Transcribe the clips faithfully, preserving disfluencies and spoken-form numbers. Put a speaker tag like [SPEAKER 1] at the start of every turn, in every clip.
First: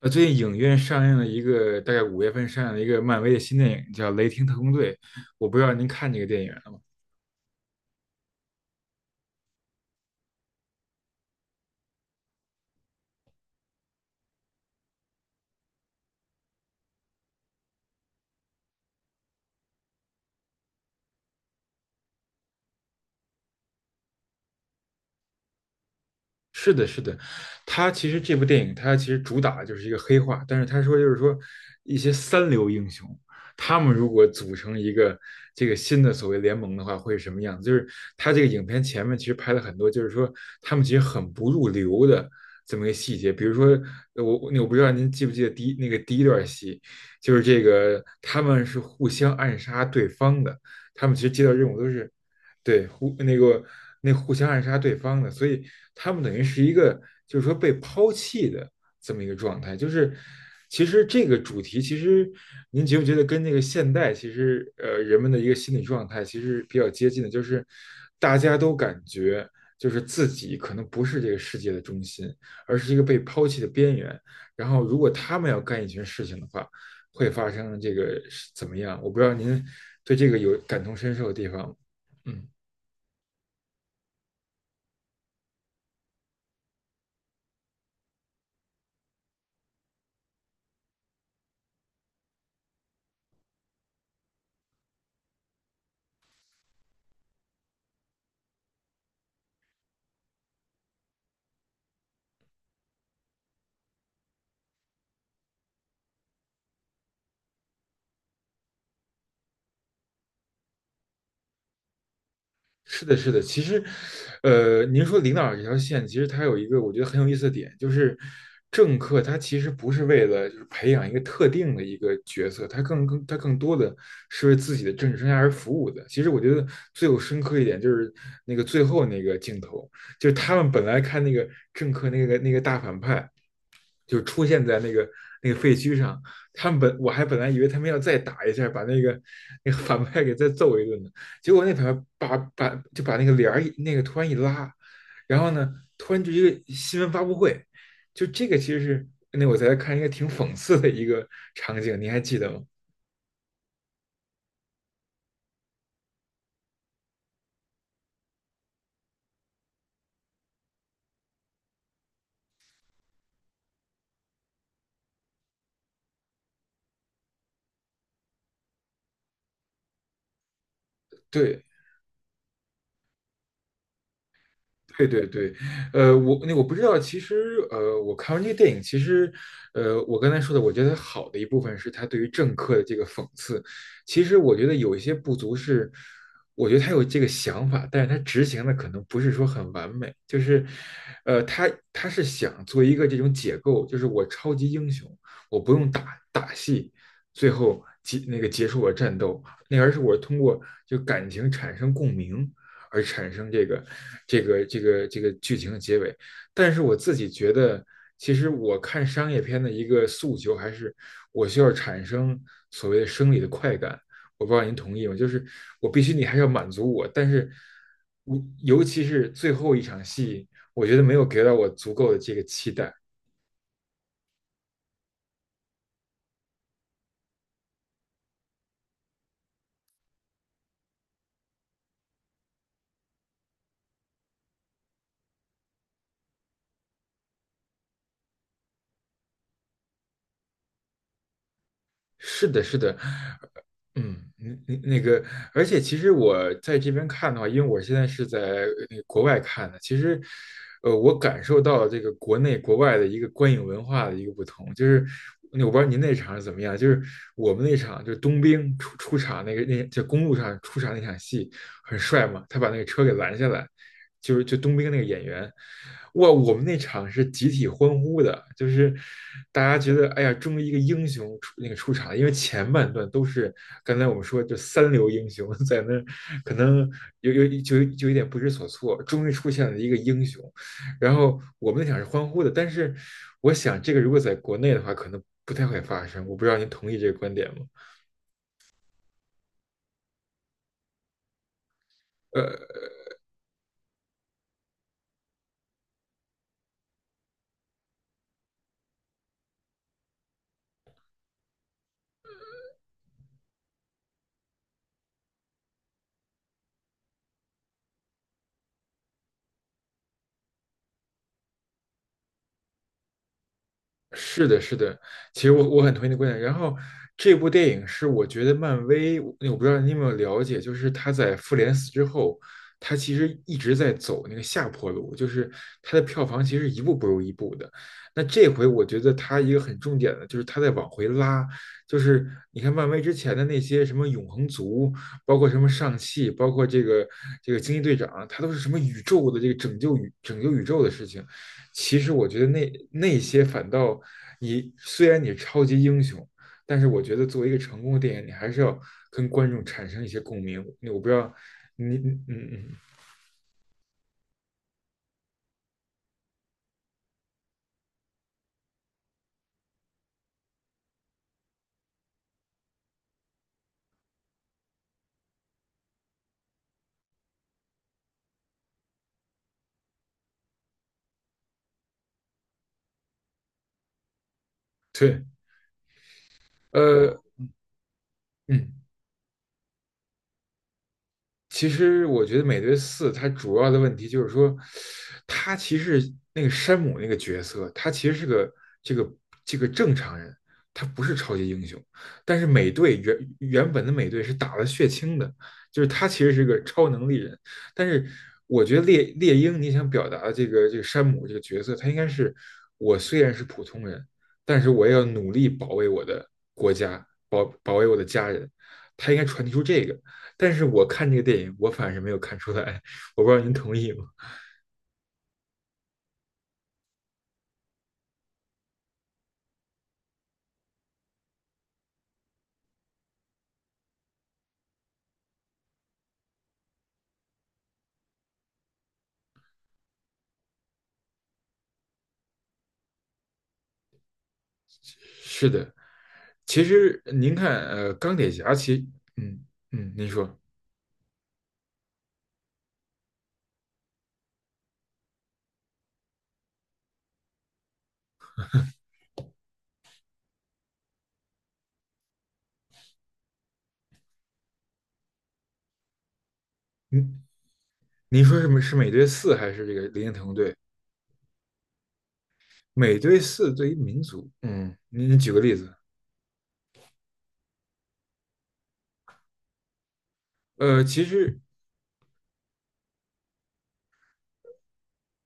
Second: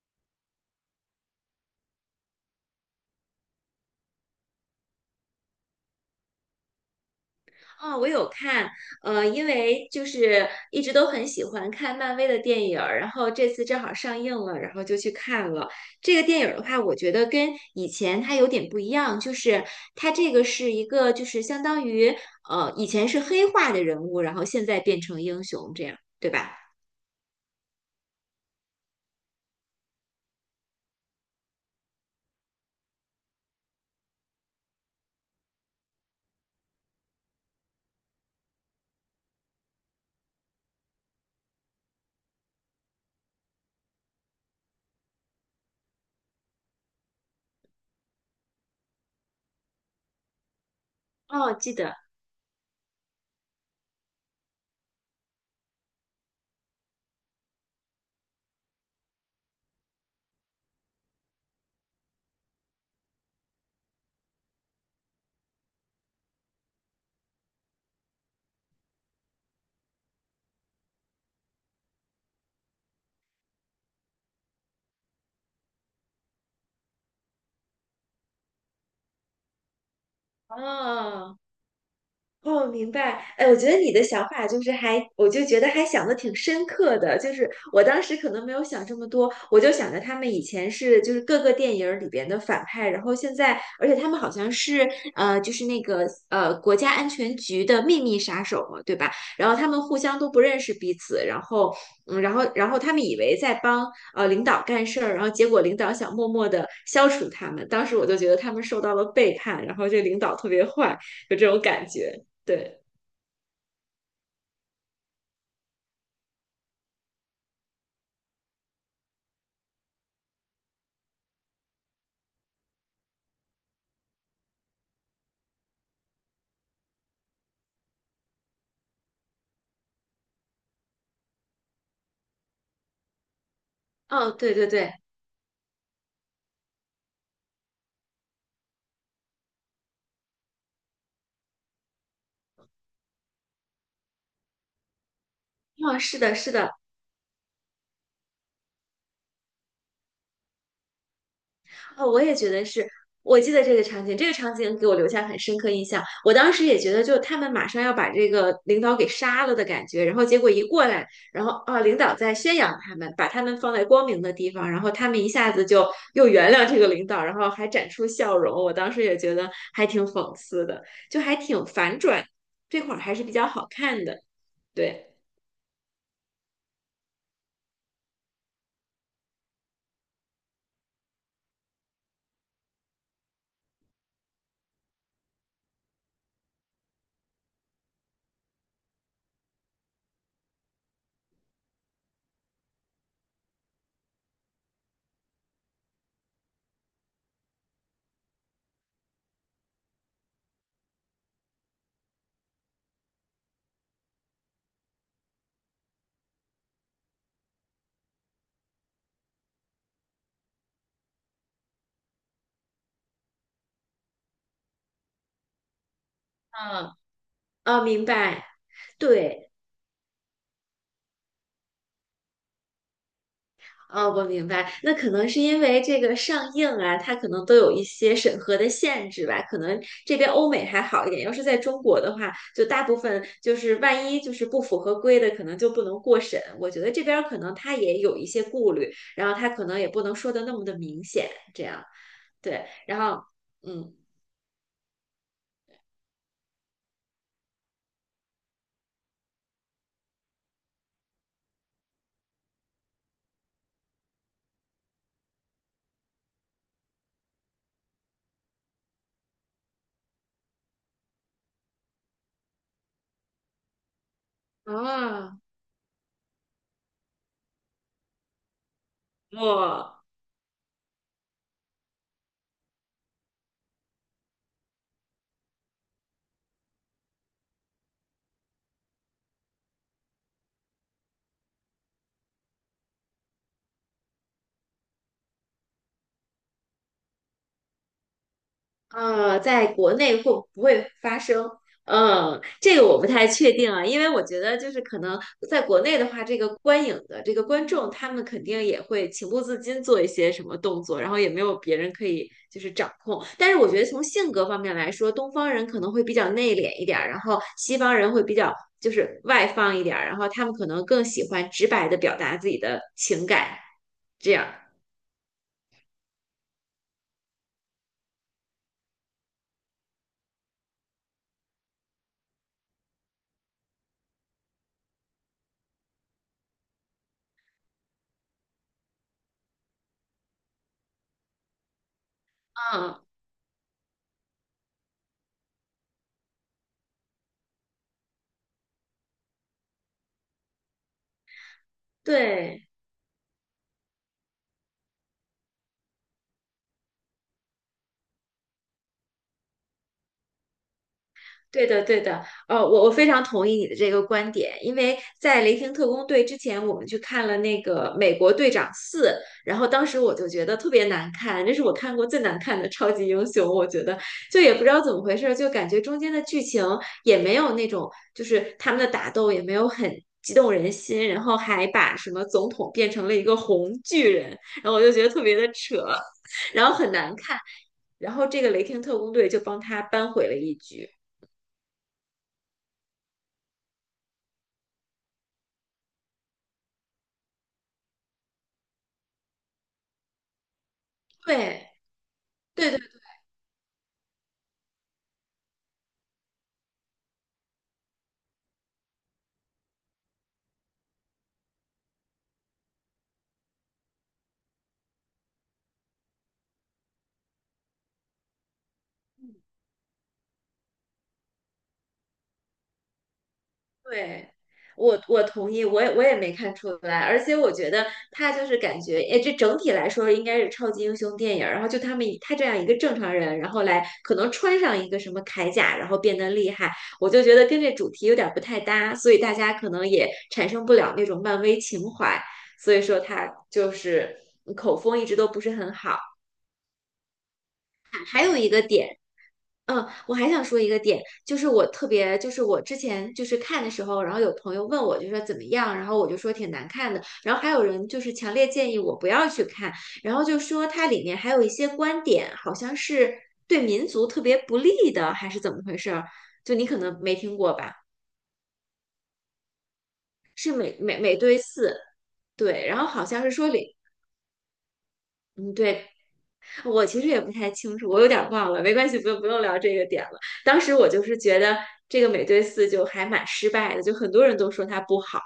[SPEAKER 1] 呃，最近影院上映了一个，大概五月份上映了一个漫威的新电影，叫《雷霆特工队》。我不知道您看这个电影了吗？
[SPEAKER 2] 哦，我有看，呃，因为就是一直都很喜欢看漫威的电影儿，然后这次正好上映了，然后就去看了。这个电影儿的话，我觉得跟以前它有点不一样，就是它这个是一个就是相当于呃以前是黑化的人物，然后现在变成英雄这样，对吧？
[SPEAKER 1] 是的，是的，他其实这部电影，他其实主打的就是一个黑化，但是他说就是说一些三流英雄，他们如果组成一个这个新的所谓联盟的话，会是什么样子？就是他这个影片前面其实拍了很多，就是说他们其实很不入流的这么一个细节，比如说呃我我不知道您记不记得第一那个第一段戏，就是这个他们是互相暗杀对方的，他们其实接到
[SPEAKER 2] 哦，
[SPEAKER 1] 任
[SPEAKER 2] 记
[SPEAKER 1] 务都
[SPEAKER 2] 得。
[SPEAKER 1] 是。对，互那个那互相暗杀对方的，所以他们等于是一个就是说被抛弃的这么一个状态。就是其实这个主题，其实您觉不觉得跟那个现代其实呃人们的一个心理状态其实比较接近的，就是大家都感觉就是自己可能不是这个世界的中心，而是一个被抛弃的边缘。然后如果他们要干一件事情的话，会发生这个是怎么样？我不知道您对这个有感同身受的
[SPEAKER 2] 哦。
[SPEAKER 1] 地方吗？嗯。
[SPEAKER 2] 哦，明白。哎，我觉得你的想法就是还，我就觉得还想的挺深刻的。就是我当时可能没有想这么多，我就想着他们以前是就是各个电影儿里边的反派，然后现在，而且他们好像是呃，就是那个呃国家安全局的秘密杀手嘛，对吧？然后他们互相都不认识彼此，然后嗯，然后然后他们以为在帮呃领导干事儿，然后结果领导想默默的消除他们。当时我就觉得他们受到了背叛，然后这领导特别坏，有这种感觉。对。
[SPEAKER 1] 是的，是的。其实，呃，您说领导这条线，其实它有一个我觉得很有意思的点，就是政客他其实不是为了就是培养一个特定的一个角色，他更更他更多的是为自己的政治生涯而服务的。其实我觉得最有深刻一点就是那个最后那个镜头，就是他们本来看那个政客那个那个大反派，就
[SPEAKER 2] 哦，
[SPEAKER 1] 出
[SPEAKER 2] 对
[SPEAKER 1] 现
[SPEAKER 2] 对
[SPEAKER 1] 在那
[SPEAKER 2] 对。
[SPEAKER 1] 个那个废墟上。他们本我还本来以为他们要再打一下，把那个那个反派给再揍一顿呢。结果那反派把把就把那个帘儿那个突然一拉，然后呢，
[SPEAKER 2] 哦，
[SPEAKER 1] 突
[SPEAKER 2] 是
[SPEAKER 1] 然就
[SPEAKER 2] 的，
[SPEAKER 1] 一
[SPEAKER 2] 是的。
[SPEAKER 1] 个新闻发布会，就这个其实是那我在看一个挺讽刺的一个场景，
[SPEAKER 2] 哦，
[SPEAKER 1] 你还
[SPEAKER 2] 我也
[SPEAKER 1] 记
[SPEAKER 2] 觉
[SPEAKER 1] 得吗？
[SPEAKER 2] 得是，我记得这个场景，这个场景给我留下很深刻印象。我当时也觉得，就他们马上要把这个领导给杀了的感觉，然后结果一过来，然后啊，领导在宣扬他们，把他们放在光明的地方，然后他们一下子就又原谅这个领导，然后还展出笑容。我当时也觉得还挺讽刺的，就还
[SPEAKER 1] 对，
[SPEAKER 2] 挺反转，这块儿还是比较好看的。对。
[SPEAKER 1] 对对对，呃，我那我不知道，其实呃，我看完这个电影，其实呃，我刚才说的，我觉得好的一部分是他对于政客的这个讽刺。其实我觉得有一些不足是，我觉得他有这个想法，但是他执行的可能不是说很完美。就是，呃，他他是想做一个这种解构，就是我超级英雄，我不用打打戏，最后结那个结束我战斗，那而是我通过就感情产生共鸣，而产生这个这个这个这个剧情的结尾。但是我自己觉得，其实我看商业片的一个诉求还是我需要产生所谓的生理的快感。我不知道您同意吗？就是我必须你还是要满足
[SPEAKER 2] 嗯。
[SPEAKER 1] 我，但是
[SPEAKER 2] 哦，明
[SPEAKER 1] 我
[SPEAKER 2] 白。
[SPEAKER 1] 尤其是
[SPEAKER 2] 对。
[SPEAKER 1] 最后一场戏，我觉得没有给到我足够的这个期待。
[SPEAKER 2] 哦，我明白，那可能是因为这个上映啊，它可能都有一些审核的限制吧。可能这边欧美还好一点，要是在中国的话，就大部分就是万一就是不符合规的，可能就不能过审。我觉得这边儿可能他也有一些顾虑，然后他可能也不能说的那么的明显，这样。
[SPEAKER 1] 是的，
[SPEAKER 2] 对。
[SPEAKER 1] 是的，
[SPEAKER 2] 然后嗯。
[SPEAKER 1] 嗯，那那那个，而且其实我在这边看的话，因为我现在是在呃那个国外看的，其实，呃，我感受到了这个国内国外的一个观影文化的一个不同，就是那我不知道您那场是怎么样，就是我们那场就是冬兵出出场那个那就公路上出场那场戏，很帅嘛，他把那个车给拦下来，就是就冬兵那个演
[SPEAKER 2] 啊。
[SPEAKER 1] 员，哇，我们那场是集体欢呼的，就是大家觉
[SPEAKER 2] 哇。
[SPEAKER 1] 得哎呀，终于一个英雄出那个出场了。因为前半段都是刚才我们说就三流英雄 在那可能有有就就有点不知所措，终于出现了一个英雄，然后我们那场是欢呼的，但是我想这个如果在国内的话，可能不太会发生，我不知道您同意这个观点吗？
[SPEAKER 2] 呃，在国内会不会发生？嗯，
[SPEAKER 1] 呃，
[SPEAKER 2] 这个我不太确定啊，因为我觉得就是可能在国内的话，这个观影的这个观众，他们肯定也会情不自禁做一些什么动作，然后也没有别人可以就是掌控。但是我觉得从性格方面来说，东方人可能会比较内敛一点儿，然后西方人会比较就是外放一点儿，然后他们可能更喜欢直白的表达自己的情感，这样。
[SPEAKER 1] 是的，是的，其实我我很同意你的观点。然后这部电影是我觉得漫威，我我不知道你有没有了解，就是他在复联四之后，他其实一直在走那个下坡路，就是他的票房其实一步不如一步的。那这回我觉得他一个很重点的就是他在往回拉，就是你看漫威
[SPEAKER 2] 嗯。
[SPEAKER 1] 之前的那些什么永恒族，包括什么上汽，包括这个这个惊奇队长，他都是什么宇宙的这个拯救宇拯救宇宙的事情。其实我觉得
[SPEAKER 2] 对。
[SPEAKER 1] 那那些反倒你虽然你超级英雄，但是我觉得作为一个成功的电影，你还是要跟观众产生一些共鸣。我不知道
[SPEAKER 2] 对的，
[SPEAKER 1] 你。
[SPEAKER 2] 对
[SPEAKER 1] 嗯
[SPEAKER 2] 的，
[SPEAKER 1] 嗯
[SPEAKER 2] 呃，
[SPEAKER 1] 嗯。
[SPEAKER 2] 我我非常同意你的这个观点，因为在《雷霆特工队》之前，我们去看了那个《美国队长四》，然后当时我就觉得特别难看，这是我看过最难看的超级英雄，我觉得就也不知道怎么回事儿，就感觉中间的剧情也没有那种，就是他们的打斗也没有很激动人心，然后还把什么总统变成了一个红巨人，然后我就觉得特
[SPEAKER 1] 对，
[SPEAKER 2] 别的扯，然后很难
[SPEAKER 1] 呃
[SPEAKER 2] 看，然后这个《雷霆
[SPEAKER 1] 嗯。
[SPEAKER 2] 特工队》就帮他扳回了一局。
[SPEAKER 1] 其实我觉得《美队四》它主要的问题就是说，他其实那个山姆那个角色，他其实是个这个这个正常人，他不是超级英
[SPEAKER 2] 对
[SPEAKER 1] 雄。但是美
[SPEAKER 2] 对对
[SPEAKER 1] 队原原本的美队是打了血清的，就是他其实是个超能力人。但是我觉得猎猎鹰你想表达的这个这个山姆这个角色，他应该是我虽然是普通人，但是我也要努力保卫我的国家，保保卫我的家人。他应该传递出这个。但是我看这个电影，我反是没有看出来，我不知道您同意吗？
[SPEAKER 2] 对。我我同意，我也我也没看出来，而且我觉得他就是感觉，哎，这整体来说应该是超级英雄电影儿，然后就他们以他这样一个正常人，然后来可能穿上一个什么铠甲，然后变得厉害，我就觉得跟这主题有点儿不太搭，所以大家可能也产生不了那种漫威情怀，所以说他就是口风一直都不
[SPEAKER 1] 是
[SPEAKER 2] 是
[SPEAKER 1] 的，
[SPEAKER 2] 很好。
[SPEAKER 1] 其实您看，呃，钢
[SPEAKER 2] 还
[SPEAKER 1] 铁
[SPEAKER 2] 有一
[SPEAKER 1] 侠
[SPEAKER 2] 个
[SPEAKER 1] 其实，
[SPEAKER 2] 点。
[SPEAKER 1] 嗯
[SPEAKER 2] 嗯，
[SPEAKER 1] 嗯，您
[SPEAKER 2] 我还
[SPEAKER 1] 说，
[SPEAKER 2] 想说一个点，就是我特别，就是我之前就是看的时候，然后有朋友问我，就说怎么样，然后我就说挺难看的，然后还有人就是强烈建议我不要去看，然后就说它里面还有一些观点好像是对民族特别不利的，还是怎么回事儿？就你可能没
[SPEAKER 1] 您
[SPEAKER 2] 听过吧？
[SPEAKER 1] 您说是是美队四还是这个零零特工
[SPEAKER 2] 是
[SPEAKER 1] 队？
[SPEAKER 2] 美美美队四，对，然后
[SPEAKER 1] 美
[SPEAKER 2] 好
[SPEAKER 1] 队
[SPEAKER 2] 像是说
[SPEAKER 1] 四对于
[SPEAKER 2] 里，
[SPEAKER 1] 民族，嗯，您您举个例
[SPEAKER 2] 嗯，
[SPEAKER 1] 子，
[SPEAKER 2] 对，我其实也不太清楚，我有点忘了，没关系，不用不用聊这个点了。当时
[SPEAKER 1] 呃，
[SPEAKER 2] 我就
[SPEAKER 1] 其
[SPEAKER 2] 是觉
[SPEAKER 1] 实
[SPEAKER 2] 得这个美队四就还蛮失败的，就很多人都说它不好。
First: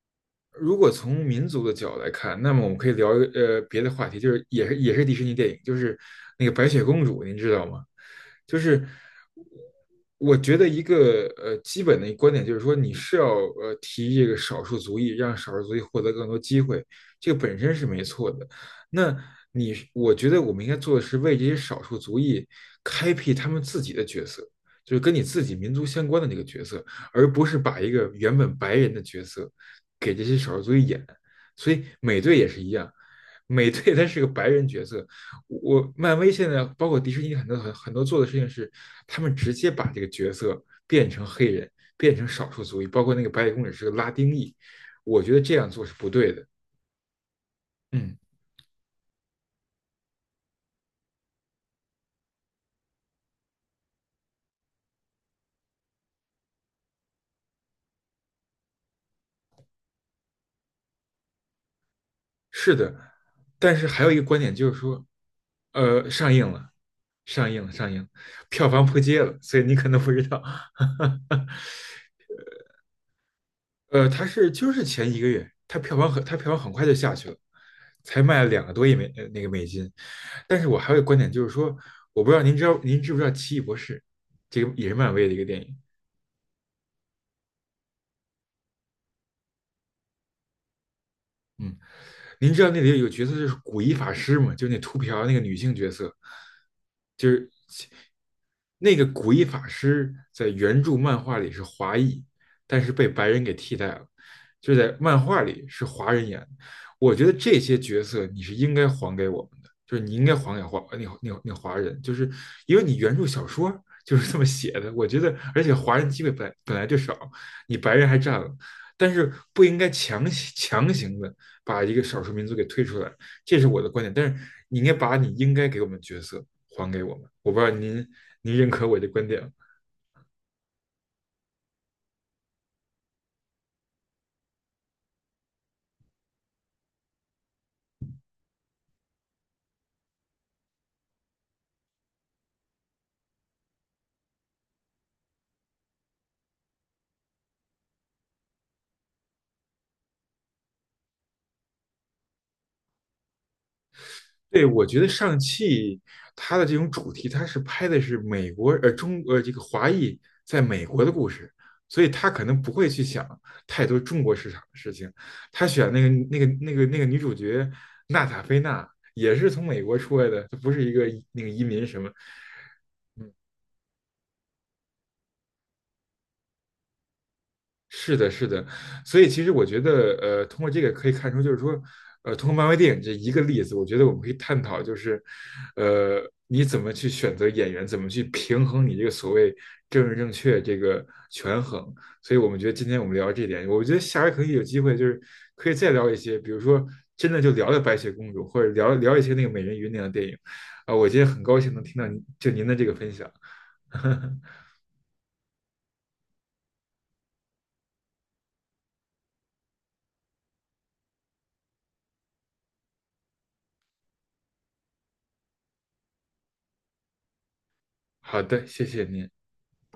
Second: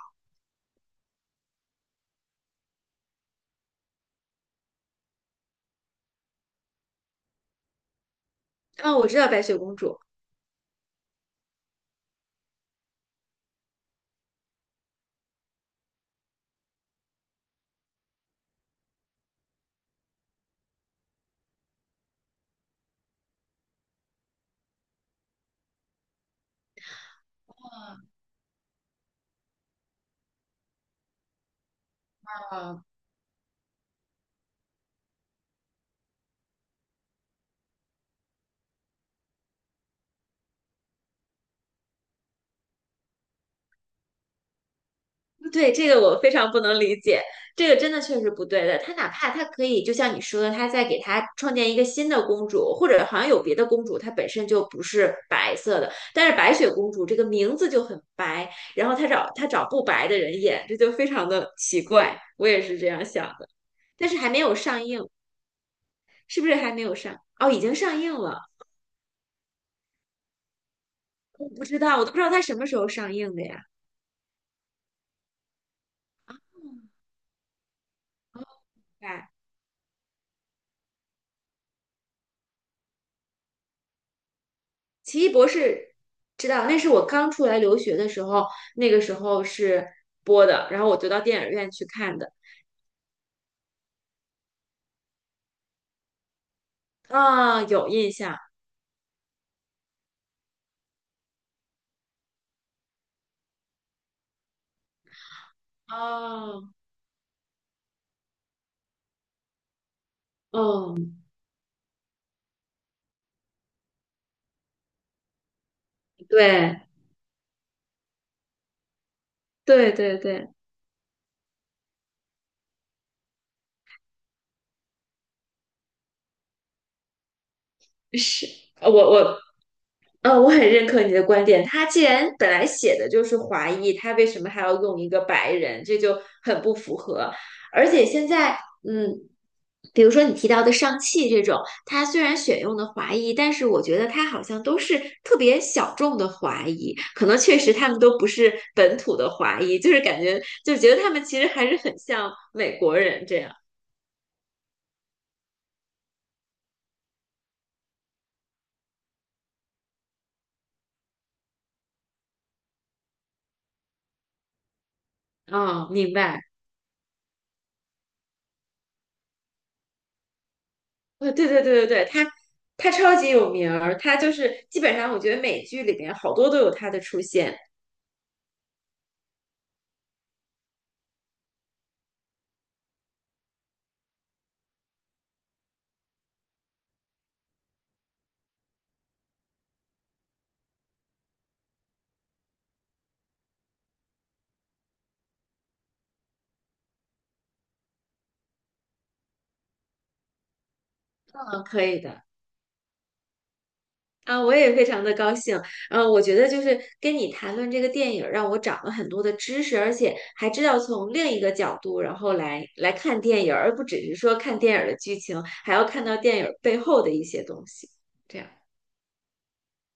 [SPEAKER 1] 如果从民族的角度来看，那么我们可以聊一个呃别的话题，就是也是也是迪士尼电影，就是那个白雪公主，您知道吗？就是
[SPEAKER 2] 啊，我知道白雪公主。
[SPEAKER 1] 我觉得一个呃基本的观点就是说，你是要呃提这个少数族裔，让少数族裔获得更多机会，这个本身是没错的。那你我觉得我们应该做的是为这些少数族裔开辟他们自己的角色，就是跟你自己民族相关的那个角色，而不是把一个原本白人的角色。给这些少数族裔演，所以美队也是一
[SPEAKER 2] 啊，
[SPEAKER 1] 样，美队他是个白人角色，我漫威现在包括迪士尼很多很很多做的事情是，他们直接把这个角色变成黑人，变成少数族裔，包括那个白雪公主是个拉丁裔，我觉得这样
[SPEAKER 2] 对，
[SPEAKER 1] 做
[SPEAKER 2] 这
[SPEAKER 1] 是
[SPEAKER 2] 个
[SPEAKER 1] 不
[SPEAKER 2] 我非
[SPEAKER 1] 对的。
[SPEAKER 2] 常不能理解，这个真的
[SPEAKER 1] 嗯，
[SPEAKER 2] 确实不对的。他哪怕他可以，就像你说的，他再给他创建一个新的公主，或者好像有别的公主，她本身就不是白色的，但是白雪公主这个名字就很白，然后他找他找不白的人演，这就非常的奇怪。我也
[SPEAKER 1] 是
[SPEAKER 2] 是这样
[SPEAKER 1] 的，
[SPEAKER 2] 想的。
[SPEAKER 1] 但是还
[SPEAKER 2] 但
[SPEAKER 1] 有一
[SPEAKER 2] 是
[SPEAKER 1] 个
[SPEAKER 2] 还
[SPEAKER 1] 观
[SPEAKER 2] 没
[SPEAKER 1] 点
[SPEAKER 2] 有
[SPEAKER 1] 就是
[SPEAKER 2] 上
[SPEAKER 1] 说，
[SPEAKER 2] 映。
[SPEAKER 1] 呃，上
[SPEAKER 2] 是不
[SPEAKER 1] 映
[SPEAKER 2] 是
[SPEAKER 1] 了，
[SPEAKER 2] 还没有上？
[SPEAKER 1] 上
[SPEAKER 2] 哦，已
[SPEAKER 1] 映了，
[SPEAKER 2] 经
[SPEAKER 1] 上
[SPEAKER 2] 上
[SPEAKER 1] 映了。
[SPEAKER 2] 映了。
[SPEAKER 1] 票房破街了，所以你可能不知道。
[SPEAKER 2] 我不知道，我都不知道它什么时候上映的呀。
[SPEAKER 1] 呃，它是就是前一个月，它票房很它票房很快就下去了，才
[SPEAKER 2] 哦。
[SPEAKER 1] 卖了两个多亿美呃
[SPEAKER 2] 哎。
[SPEAKER 1] 那个美金。但是我还有一个观点就是说，我不知道您知道您知不知道《奇异博士》这个也是漫
[SPEAKER 2] 奇
[SPEAKER 1] 威
[SPEAKER 2] 异
[SPEAKER 1] 的一个
[SPEAKER 2] 博
[SPEAKER 1] 电影，
[SPEAKER 2] 士，知道，那是我刚出来留学的时候，那个时候是播的，然后我就到电影院
[SPEAKER 1] 嗯，
[SPEAKER 2] 去看的。
[SPEAKER 1] 您知道那里有一个角色就是古一法师吗？就那秃瓢那个女性角色，就
[SPEAKER 2] 啊、
[SPEAKER 1] 是
[SPEAKER 2] 有印象。
[SPEAKER 1] 那个古一法师在原著漫画里是华裔，但是被白人给替代了，就在漫画里是华人演的。
[SPEAKER 2] 哦。
[SPEAKER 1] 我觉得这些角色你是应该还给我们的，就是你应该还给华
[SPEAKER 2] 哦，
[SPEAKER 1] 那那那华人，就是因为你原著小说就是这么写的。我觉得，而且华人机会本来本
[SPEAKER 2] 对，
[SPEAKER 1] 来就少，你白人还占了，但是不应该
[SPEAKER 2] 对对
[SPEAKER 1] 强
[SPEAKER 2] 对。
[SPEAKER 1] 强行的把一个少数民族给推出来，这是我的观点。但是你应该把你应该给我们的角色还给我们。我不知道您
[SPEAKER 2] 是。
[SPEAKER 1] 您认可我的
[SPEAKER 2] 我
[SPEAKER 1] 观
[SPEAKER 2] 我
[SPEAKER 1] 点。
[SPEAKER 2] 呃，我很认可你的观点。他既然本来写的就是华裔，他为什么还要用一个白人？这就很不符合。而且现在嗯，比如说你提到的上汽这种，它虽然选用的华裔，但是我觉得它好像都是特别小众的华裔，可能确实他们都不是本土的华裔，就是感觉就觉得他们其实还是很像美国人这样。
[SPEAKER 1] 对，我觉得上汽它的这种主题，它是拍的是美国呃中呃这个华裔在美国的故事，所以他可能不会去想太多中国市场的事情。他
[SPEAKER 2] 嗯，
[SPEAKER 1] 选那个
[SPEAKER 2] 明
[SPEAKER 1] 那
[SPEAKER 2] 白。
[SPEAKER 1] 个那个那个女主角娜塔菲娜也是从美国出来的，她不是一个
[SPEAKER 2] 呃，
[SPEAKER 1] 那
[SPEAKER 2] 对
[SPEAKER 1] 个
[SPEAKER 2] 对
[SPEAKER 1] 移民
[SPEAKER 2] 对对
[SPEAKER 1] 什
[SPEAKER 2] 对，
[SPEAKER 1] 么，
[SPEAKER 2] 他他超级有名儿，他就是基本上我觉得美剧里边好多都有他的出现。
[SPEAKER 1] 是的，是的，所以其实我觉得，呃，通过这个可以看出，就是说，呃，通过漫威电影这一个例子，我觉得我们可以探讨，就是，呃，你怎么去选择演员，怎么去平衡你这个所谓政治正确这个权衡。所以我们觉得今天我们聊这点，我觉得下回可以有机会，就是可以再聊一些，比如说真的就聊聊白雪公主，或者聊聊一些那个美人鱼那样的电影。啊，我今天很高
[SPEAKER 2] 嗯，
[SPEAKER 1] 兴能
[SPEAKER 2] 可
[SPEAKER 1] 听
[SPEAKER 2] 以
[SPEAKER 1] 到您
[SPEAKER 2] 的。
[SPEAKER 1] 就您的这个分享。
[SPEAKER 2] 啊，我也非常的高兴。嗯，我觉得就是跟你谈论这个电影儿让我长了很多的知识，而且还知道从另一个角度，然后来来看电影儿，而不只是说看电影儿的剧情，还要看到电影儿背后的一些东西。这
[SPEAKER 1] 好
[SPEAKER 2] 样。
[SPEAKER 1] 的，谢谢您。